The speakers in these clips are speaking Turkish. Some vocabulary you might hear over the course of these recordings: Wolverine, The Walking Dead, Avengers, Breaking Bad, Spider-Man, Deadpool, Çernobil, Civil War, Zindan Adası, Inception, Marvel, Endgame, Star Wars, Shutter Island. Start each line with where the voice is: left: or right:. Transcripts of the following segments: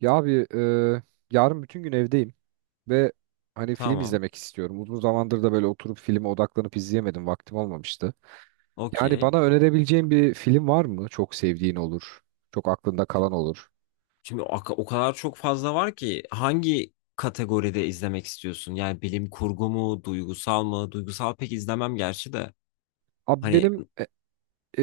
right: Ya abi yarın bütün gün evdeyim ve hani film
left: Tamam.
right: izlemek istiyorum. Uzun zamandır da böyle oturup filme odaklanıp izleyemedim. Vaktim olmamıştı. Yani
left: Okey.
right: bana önerebileceğin bir film var mı? Çok sevdiğin olur. Çok aklında kalan olur.
left: Şimdi o kadar çok fazla var ki hangi kategoride izlemek istiyorsun? Yani bilim kurgu mu, duygusal mı? Duygusal pek izlemem gerçi de.
right: Abi
left: Hani
right: benim e,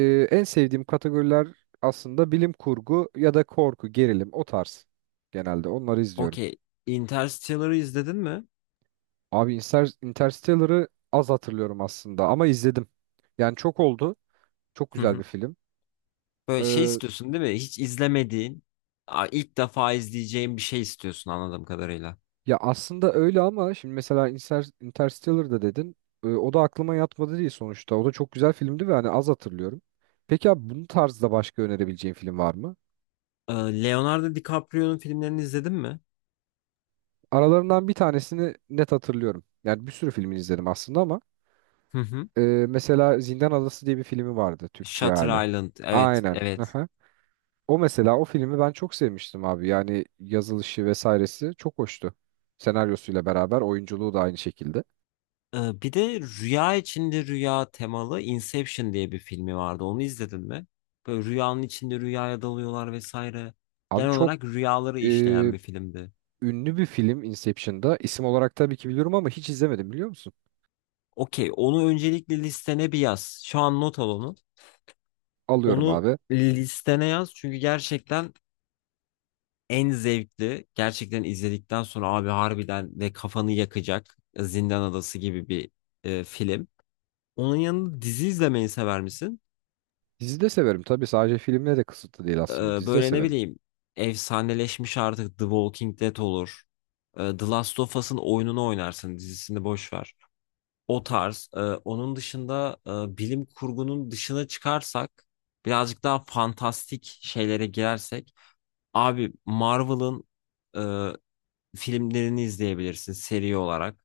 right: e, en sevdiğim kategoriler aslında bilim kurgu ya da korku, gerilim o tarz. Genelde onları izliyorum.
left: okey. Interstellar'ı izledin mi?
right: Abi Interstellar'ı az hatırlıyorum aslında ama izledim. Yani çok oldu. Çok
left: Hı
right: güzel bir
left: hı.
right: film.
left: Böyle şey istiyorsun değil mi? Hiç izlemediğin, ilk defa izleyeceğin bir şey istiyorsun anladığım kadarıyla.
right: Ya aslında öyle ama şimdi mesela Interstellar'da dedin. O da aklıma yatmadı değil sonuçta. O da çok güzel filmdi ve hani az hatırlıyorum. Peki abi bunun tarzda başka önerebileceğin film var mı?
left: Ee, Leonardo DiCaprio'nun filmlerini izledin mi?
right: Aralarından bir tanesini net hatırlıyorum. Yani bir sürü filmini izledim aslında ama
left: Hı hı.
right: mesela Zindan Adası diye bir filmi vardı Türkçe
left: Shutter
right: hali.
left: Island. Evet,
right: Aynen.
left: evet.
right: Aha. O mesela o filmi ben çok sevmiştim abi. Yani yazılışı vesairesi çok hoştu. Senaryosuyla beraber oyunculuğu da aynı şekilde.
left: Bir de rüya içinde rüya temalı Inception diye bir filmi vardı. Onu izledin mi? Böyle rüyanın içinde rüyaya dalıyorlar vesaire.
right: Abi
left: Genel
right: çok
left: olarak rüyaları işleyen bir filmdi.
right: ünlü bir film Inception'da. İsim olarak tabii ki biliyorum ama hiç izlemedim biliyor musun?
left: Okey, onu öncelikle listene bir yaz. Şu an not al onu.
right: Alıyorum
left: Onu
right: abi.
left: listene yaz çünkü gerçekten en zevkli. Gerçekten izledikten sonra abi harbiden ve kafanı yakacak Zindan Adası gibi bir film. Onun yanında dizi izlemeyi sever misin?
right: Dizi de severim tabii, sadece filmle de kısıtlı değil aslında. Dizi de
left: Böyle ne
right: severim.
left: bileyim efsaneleşmiş artık The Walking Dead olur. The Last of Us'ın oyununu oynarsın dizisini boş ver. O tarz. Onun dışında bilim kurgunun dışına çıkarsak birazcık daha fantastik şeylere girersek abi Marvel'ın e, filmlerini izleyebilirsin seri olarak.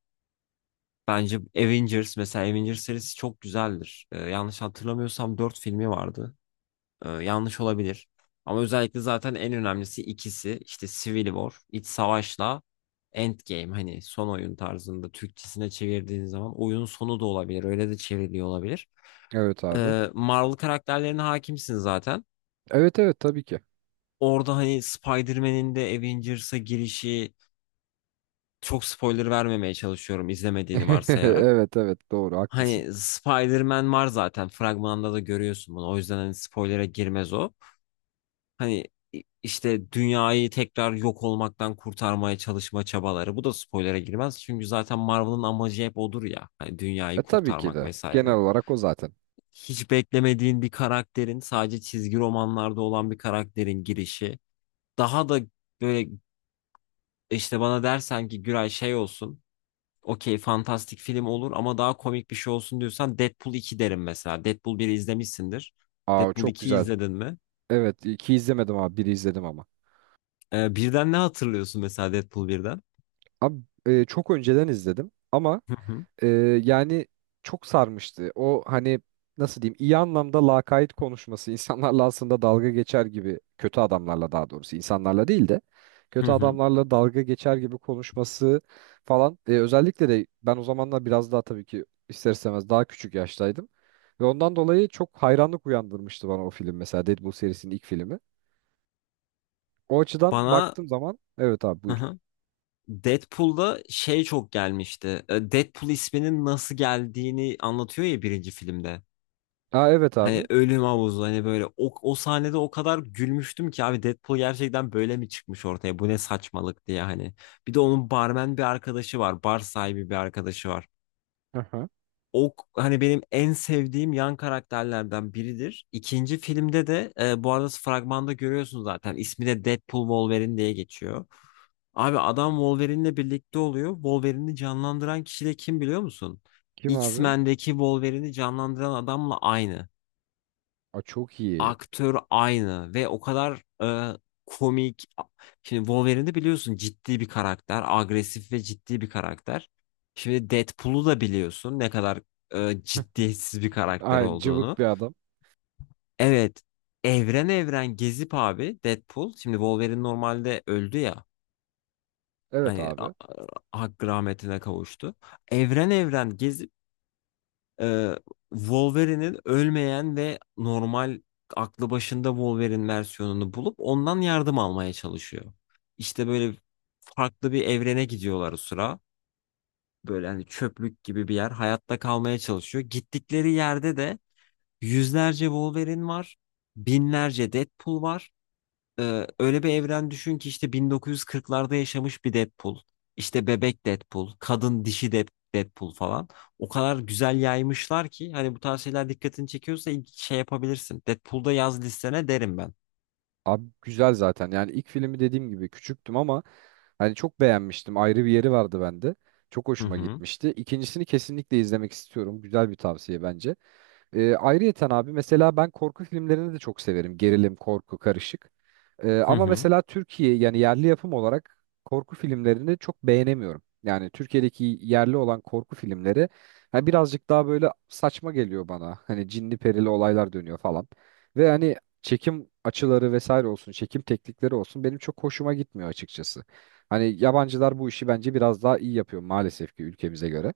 left: Bence Avengers mesela Avengers serisi çok güzeldir. Yanlış hatırlamıyorsam 4 filmi vardı. Yanlış olabilir. Ama özellikle zaten en önemlisi ikisi işte Civil War, iç savaşla Endgame hani son oyun tarzında Türkçesine çevirdiğin zaman oyunun sonu da olabilir. Öyle de çevriliyor olabilir.
right: Evet abi.
left: Marvel karakterlerine hakimsin zaten.
right: Evet, evet, tabii ki.
left: Orada hani Spider-Man'in de Avengers'a girişi çok spoiler vermemeye çalışıyorum izlemediğini varsayarak.
right: Evet, evet, doğru, haklısın.
left: Hani Spider-Man var zaten fragmanda da görüyorsun bunu. O yüzden hani spoilere girmez o. Hani işte dünyayı tekrar yok olmaktan kurtarmaya çalışma çabaları. Bu da spoilere girmez. Çünkü zaten Marvel'ın amacı hep odur ya. Hani dünyayı
right: E tabii ki
left: kurtarmak
right: de. Genel
left: vesaire.
right: olarak o zaten.
left: Hiç beklemediğin bir karakterin sadece çizgi romanlarda olan bir karakterin girişi. Daha da böyle işte bana dersen ki Güray şey olsun. Okey fantastik film olur ama daha komik bir şey olsun diyorsan Deadpool 2 derim mesela. Deadpool 1'i izlemişsindir.
right: Aa
left: Deadpool
right: çok
left: 2'yi
right: güzel.
left: izledin mi?
right: Evet, iki izlemedim abi, biri izledim ama.
left: Birden ne hatırlıyorsun mesela Deadpool birden?
right: Abi çok önceden izledim ama Ee, yani çok sarmıştı. O hani nasıl diyeyim iyi anlamda lakayt konuşması insanlarla, aslında dalga geçer gibi kötü adamlarla, daha doğrusu insanlarla değil de
left: Hı
right: kötü
left: hı.
right: adamlarla dalga geçer gibi konuşması falan. Özellikle de ben o zamanlar biraz daha tabii ki ister istemez daha küçük yaştaydım. Ve ondan dolayı çok hayranlık uyandırmıştı bana o film mesela, Deadpool serisinin ilk filmi. O açıdan
left: Bana
right: baktığım zaman evet abi,
left: hı
right: buyur.
left: hı. Deadpool'da şey çok gelmişti. Deadpool isminin nasıl geldiğini anlatıyor ya birinci filmde.
right: Aa evet
left: Hani
right: abi.
left: ölüm havuzu hani böyle o sahnede o kadar gülmüştüm ki abi Deadpool gerçekten böyle mi çıkmış ortaya bu ne saçmalık diye hani. Bir de onun barmen bir arkadaşı var bar sahibi bir arkadaşı var.
right: Aha.
left: O hani benim en sevdiğim yan karakterlerden biridir. İkinci filmde de bu arada fragmanda görüyorsun zaten ismi de Deadpool Wolverine diye geçiyor. Abi adam Wolverine'le birlikte oluyor. Wolverine'i canlandıran kişi de kim biliyor musun?
right: Kim abi?
left: X-Men'deki Wolverine'i canlandıran adamla aynı.
right: Aa, çok iyi.
left: Aktör aynı ve o kadar komik. Şimdi Wolverine'i biliyorsun ciddi bir karakter. Agresif ve ciddi bir karakter. Şimdi Deadpool'u da biliyorsun ne kadar ciddiyetsiz bir karakter
right: Aynen,
left: olduğunu.
right: cıvık bir adam.
left: Evet. Evren evren gezip abi Deadpool. Şimdi Wolverine normalde öldü ya.
right: Evet
left: Hani
right: abi.
left: hakkı rahmetine kavuştu. Evren evren gezip e, Wolverine'in ölmeyen ve normal aklı başında Wolverine versiyonunu bulup ondan yardım almaya çalışıyor. İşte böyle farklı bir evrene gidiyorlar o sıra. Böyle hani çöplük gibi bir yer. Hayatta kalmaya çalışıyor. Gittikleri yerde de yüzlerce Wolverine var. Binlerce Deadpool var. Öyle bir evren düşün ki işte 1940'larda yaşamış bir Deadpool, işte bebek Deadpool, kadın dişi Deadpool falan. O kadar güzel yaymışlar ki hani bu tarz şeyler dikkatini çekiyorsa ilk şey yapabilirsin. Deadpool'da yaz listene derim ben.
right: Abi güzel zaten. Yani ilk filmi dediğim gibi küçüktüm ama hani çok beğenmiştim. Ayrı bir yeri vardı bende. Çok
left: Hı
right: hoşuma
left: hı.
right: gitmişti. İkincisini kesinlikle izlemek istiyorum. Güzel bir tavsiye bence. Ayrıyeten abi mesela ben korku filmlerini de çok severim. Gerilim, korku, karışık.
left: Hı
right: Ama
left: hı.
right: mesela Türkiye yani yerli yapım olarak korku filmlerini çok beğenemiyorum. Yani Türkiye'deki yerli olan korku filmleri ha, birazcık daha böyle saçma geliyor bana. Hani cinli perili olaylar dönüyor falan. Ve hani çekim açıları vesaire olsun, çekim teknikleri olsun benim çok hoşuma gitmiyor açıkçası. Hani yabancılar bu işi bence biraz daha iyi yapıyor maalesef ki ülkemize göre.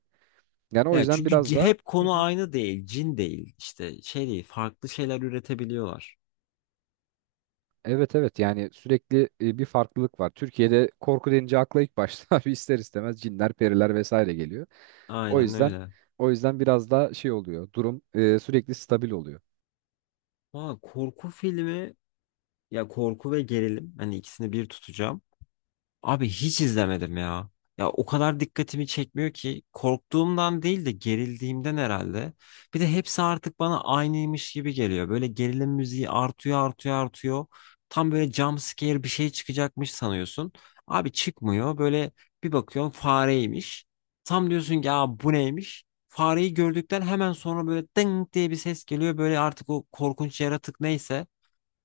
right: Yani o
left: Ya
right: yüzden
left: çünkü
right: biraz da
left: hep konu aynı değil, cin değil, işte şey değil, farklı şeyler üretebiliyorlar.
right: evet, evet, yani sürekli bir farklılık var. Türkiye'de korku denince akla ilk başta bir ister istemez cinler, periler vesaire geliyor. O
left: Aynen
right: yüzden
left: öyle.
right: o yüzden biraz daha şey oluyor. Durum sürekli stabil oluyor.
left: Valla korku filmi ya korku ve gerilim hani ikisini bir tutacağım. Abi hiç izlemedim ya. Ya o kadar dikkatimi çekmiyor ki korktuğumdan değil de gerildiğimden herhalde. Bir de hepsi artık bana aynıymış gibi geliyor. Böyle gerilim müziği artıyor artıyor artıyor. Tam böyle jump scare bir şey çıkacakmış sanıyorsun. Abi çıkmıyor. Böyle bir bakıyorsun fareymiş. Tam diyorsun ki ya bu neymiş? Fareyi gördükten hemen sonra böyle ding diye bir ses geliyor. Böyle artık o korkunç yaratık neyse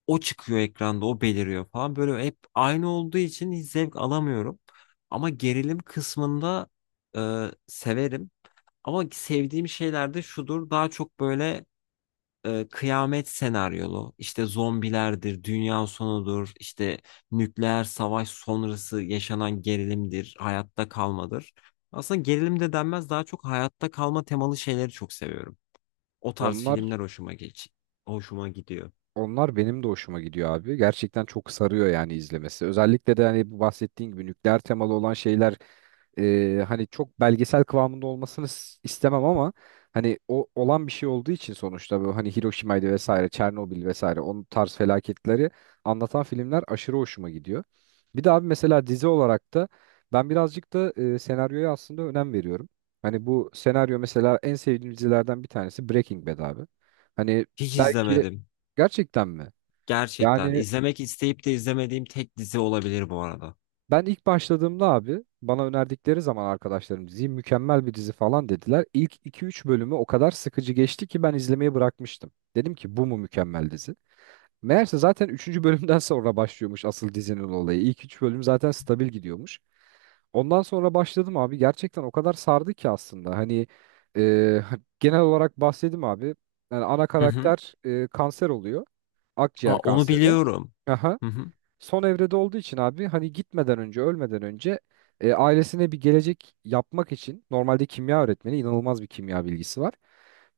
left: o çıkıyor ekranda, o beliriyor falan. Böyle hep aynı olduğu için hiç zevk alamıyorum. Ama gerilim kısmında severim. Ama sevdiğim şeyler de şudur. Daha çok böyle kıyamet senaryolu, işte zombilerdir, dünya sonudur, işte nükleer savaş sonrası yaşanan gerilimdir, hayatta kalmadır. Aslında gerilim de denmez, daha çok hayatta kalma temalı şeyleri çok seviyorum. O tarz
right: Onlar
left: filmler hoşuma gidiyor.
right: Onlar benim de hoşuma gidiyor abi. Gerçekten çok sarıyor yani izlemesi. Özellikle de hani bu bahsettiğin gibi nükleer temalı olan şeyler, hani çok belgesel kıvamında olmasını istemem ama hani o olan bir şey olduğu için sonuçta, bu hani Hiroşima'ydı vesaire, Çernobil vesaire, onun tarz felaketleri anlatan filmler aşırı hoşuma gidiyor. Bir de abi mesela dizi olarak da ben birazcık da senaryoya aslında önem veriyorum. Hani bu senaryo mesela, en sevdiğim dizilerden bir tanesi Breaking Bad abi. Hani
left: Hiç
right: belki,
left: izlemedim.
right: gerçekten mi?
left: Gerçekten
right: Yani
left: izlemek isteyip de izlemediğim tek dizi olabilir bu arada.
right: ben ilk başladığımda abi, bana önerdikleri zaman arkadaşlarım, diziyi mükemmel bir dizi falan dediler. İlk iki üç bölümü o kadar sıkıcı geçti ki ben izlemeyi bırakmıştım. Dedim ki bu mu mükemmel dizi? Meğerse zaten üçüncü bölümden sonra başlıyormuş asıl dizinin olayı. İlk 3 bölüm zaten stabil gidiyormuş. Ondan sonra başladım abi. Gerçekten o kadar sardı ki aslında. Hani e, genel olarak bahsedeyim abi. Yani ana
left: Hı hı.
right: karakter kanser oluyor.
left: Aa,
right: Akciğer
left: onu
right: kanseri.
left: biliyorum.
right: Aha.
left: Hı hı.
right: Son evrede olduğu için abi hani gitmeden önce, ölmeden önce ailesine bir gelecek yapmak için, normalde kimya öğretmeni, inanılmaz bir kimya bilgisi var.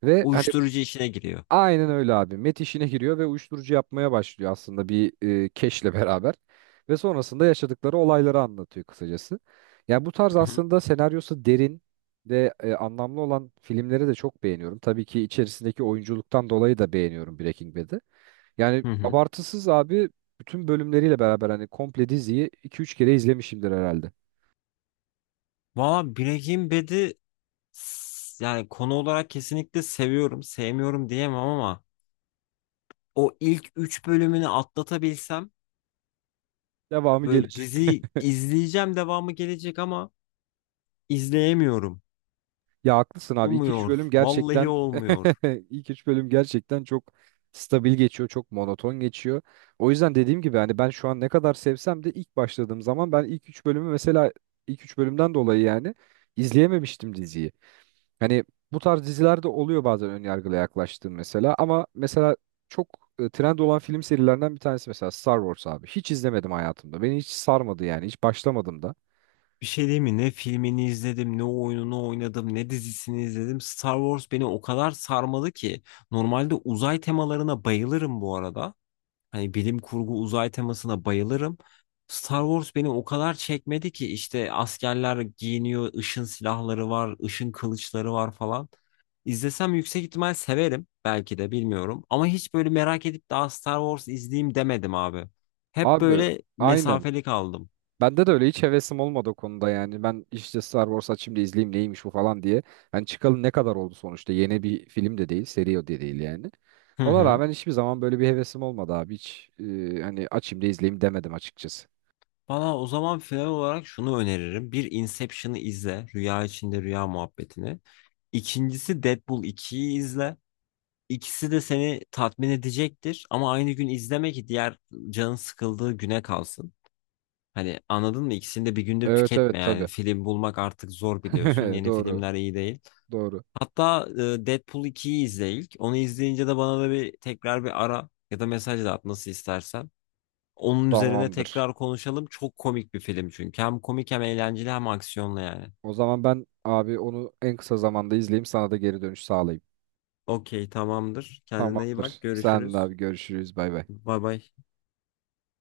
right: Ve hani
left: Uyuşturucu işine giriyor.
right: aynen öyle abi. Met işine giriyor ve uyuşturucu yapmaya başlıyor aslında bir keşle beraber. Ve sonrasında yaşadıkları olayları anlatıyor kısacası. Yani bu tarz
left: Hı hı.
right: aslında senaryosu derin ve anlamlı olan filmleri de çok beğeniyorum. Tabii ki içerisindeki oyunculuktan dolayı da beğeniyorum Breaking Bad'i. Yani
left: Hı hı.
right: abartısız abi, bütün bölümleriyle beraber hani komple diziyi iki üç kere izlemişimdir herhalde.
left: Valla Breaking Bad'i yani konu olarak kesinlikle seviyorum. Sevmiyorum diyemem ama o ilk 3 bölümünü atlatabilsem
right: Devamı
left: böyle
right: gelecek.
left: dizi izleyeceğim devamı gelecek ama izleyemiyorum.
right: Ya haklısın abi, iki üç
left: Olmuyor.
right: bölüm
left: Vallahi
right: gerçekten
left: olmuyor.
right: ilk üç bölüm gerçekten çok stabil geçiyor, çok monoton geçiyor. O yüzden dediğim gibi hani ben şu an ne kadar sevsem de, ilk başladığım zaman ben ilk 3 bölümden dolayı yani izleyememiştim diziyi. Hani bu tarz dizilerde oluyor bazen ön yargıyla yaklaştığım, mesela ama mesela çok trend olan film serilerinden bir tanesi mesela Star Wars abi. Hiç izlemedim hayatımda. Beni hiç sarmadı yani. Hiç başlamadım da.
left: Bir şey diyeyim mi? Ne filmini izledim, ne oyununu oynadım, ne dizisini izledim. Star Wars beni o kadar sarmalı ki. Normalde uzay temalarına bayılırım bu arada. Hani bilim kurgu uzay temasına bayılırım. Star Wars beni o kadar çekmedi ki işte askerler giyiniyor, ışın silahları var, ışın kılıçları var falan. İzlesem yüksek ihtimal severim belki de bilmiyorum. Ama hiç böyle merak edip daha Star Wars izleyeyim demedim abi. Hep
right: Abi
left: böyle
right: aynen.
left: mesafeli kaldım.
right: Bende de öyle, hiç hevesim olmadı o konuda yani. Ben işte Star Wars açayım da izleyeyim neymiş bu falan diye. Hani çıkalı ne kadar oldu sonuçta. Yeni bir film de değil, seri o de değil yani.
left: Hı
right: Ona
left: hı.
right: rağmen hiçbir zaman böyle bir hevesim olmadı abi. Hiç hani açayım da izleyeyim demedim açıkçası.
left: Bana o zaman final olarak şunu öneririm. Bir Inception'ı izle. Rüya içinde rüya muhabbetini. İkincisi Deadpool 2'yi izle. İkisi de seni tatmin edecektir. Ama aynı gün izleme ki diğer canın sıkıldığı güne kalsın. Hani anladın mı? İkisini de bir günde
right: Evet,
left: tüketme
right: evet,
left: yani.
right: tabii.
left: Film bulmak artık zor biliyorsun. Yeni
right: Doğru,
left: filmler iyi değil.
right: doğru.
left: Hatta Deadpool ikiyi izle ilk. Onu izleyince de bana da bir tekrar bir ara ya da mesaj da at nasıl istersen. Onun üzerine
right: Tamamdır.
left: tekrar konuşalım. Çok komik bir film çünkü. Hem komik hem eğlenceli hem aksiyonlu yani.
right: O zaman ben abi onu en kısa zamanda izleyeyim, sana da geri dönüş sağlayayım.
left: Okey tamamdır. Kendine iyi bak.
right: Tamamdır. Sen de
left: Görüşürüz.
right: abi, görüşürüz. Bay bay.
left: Bay bay.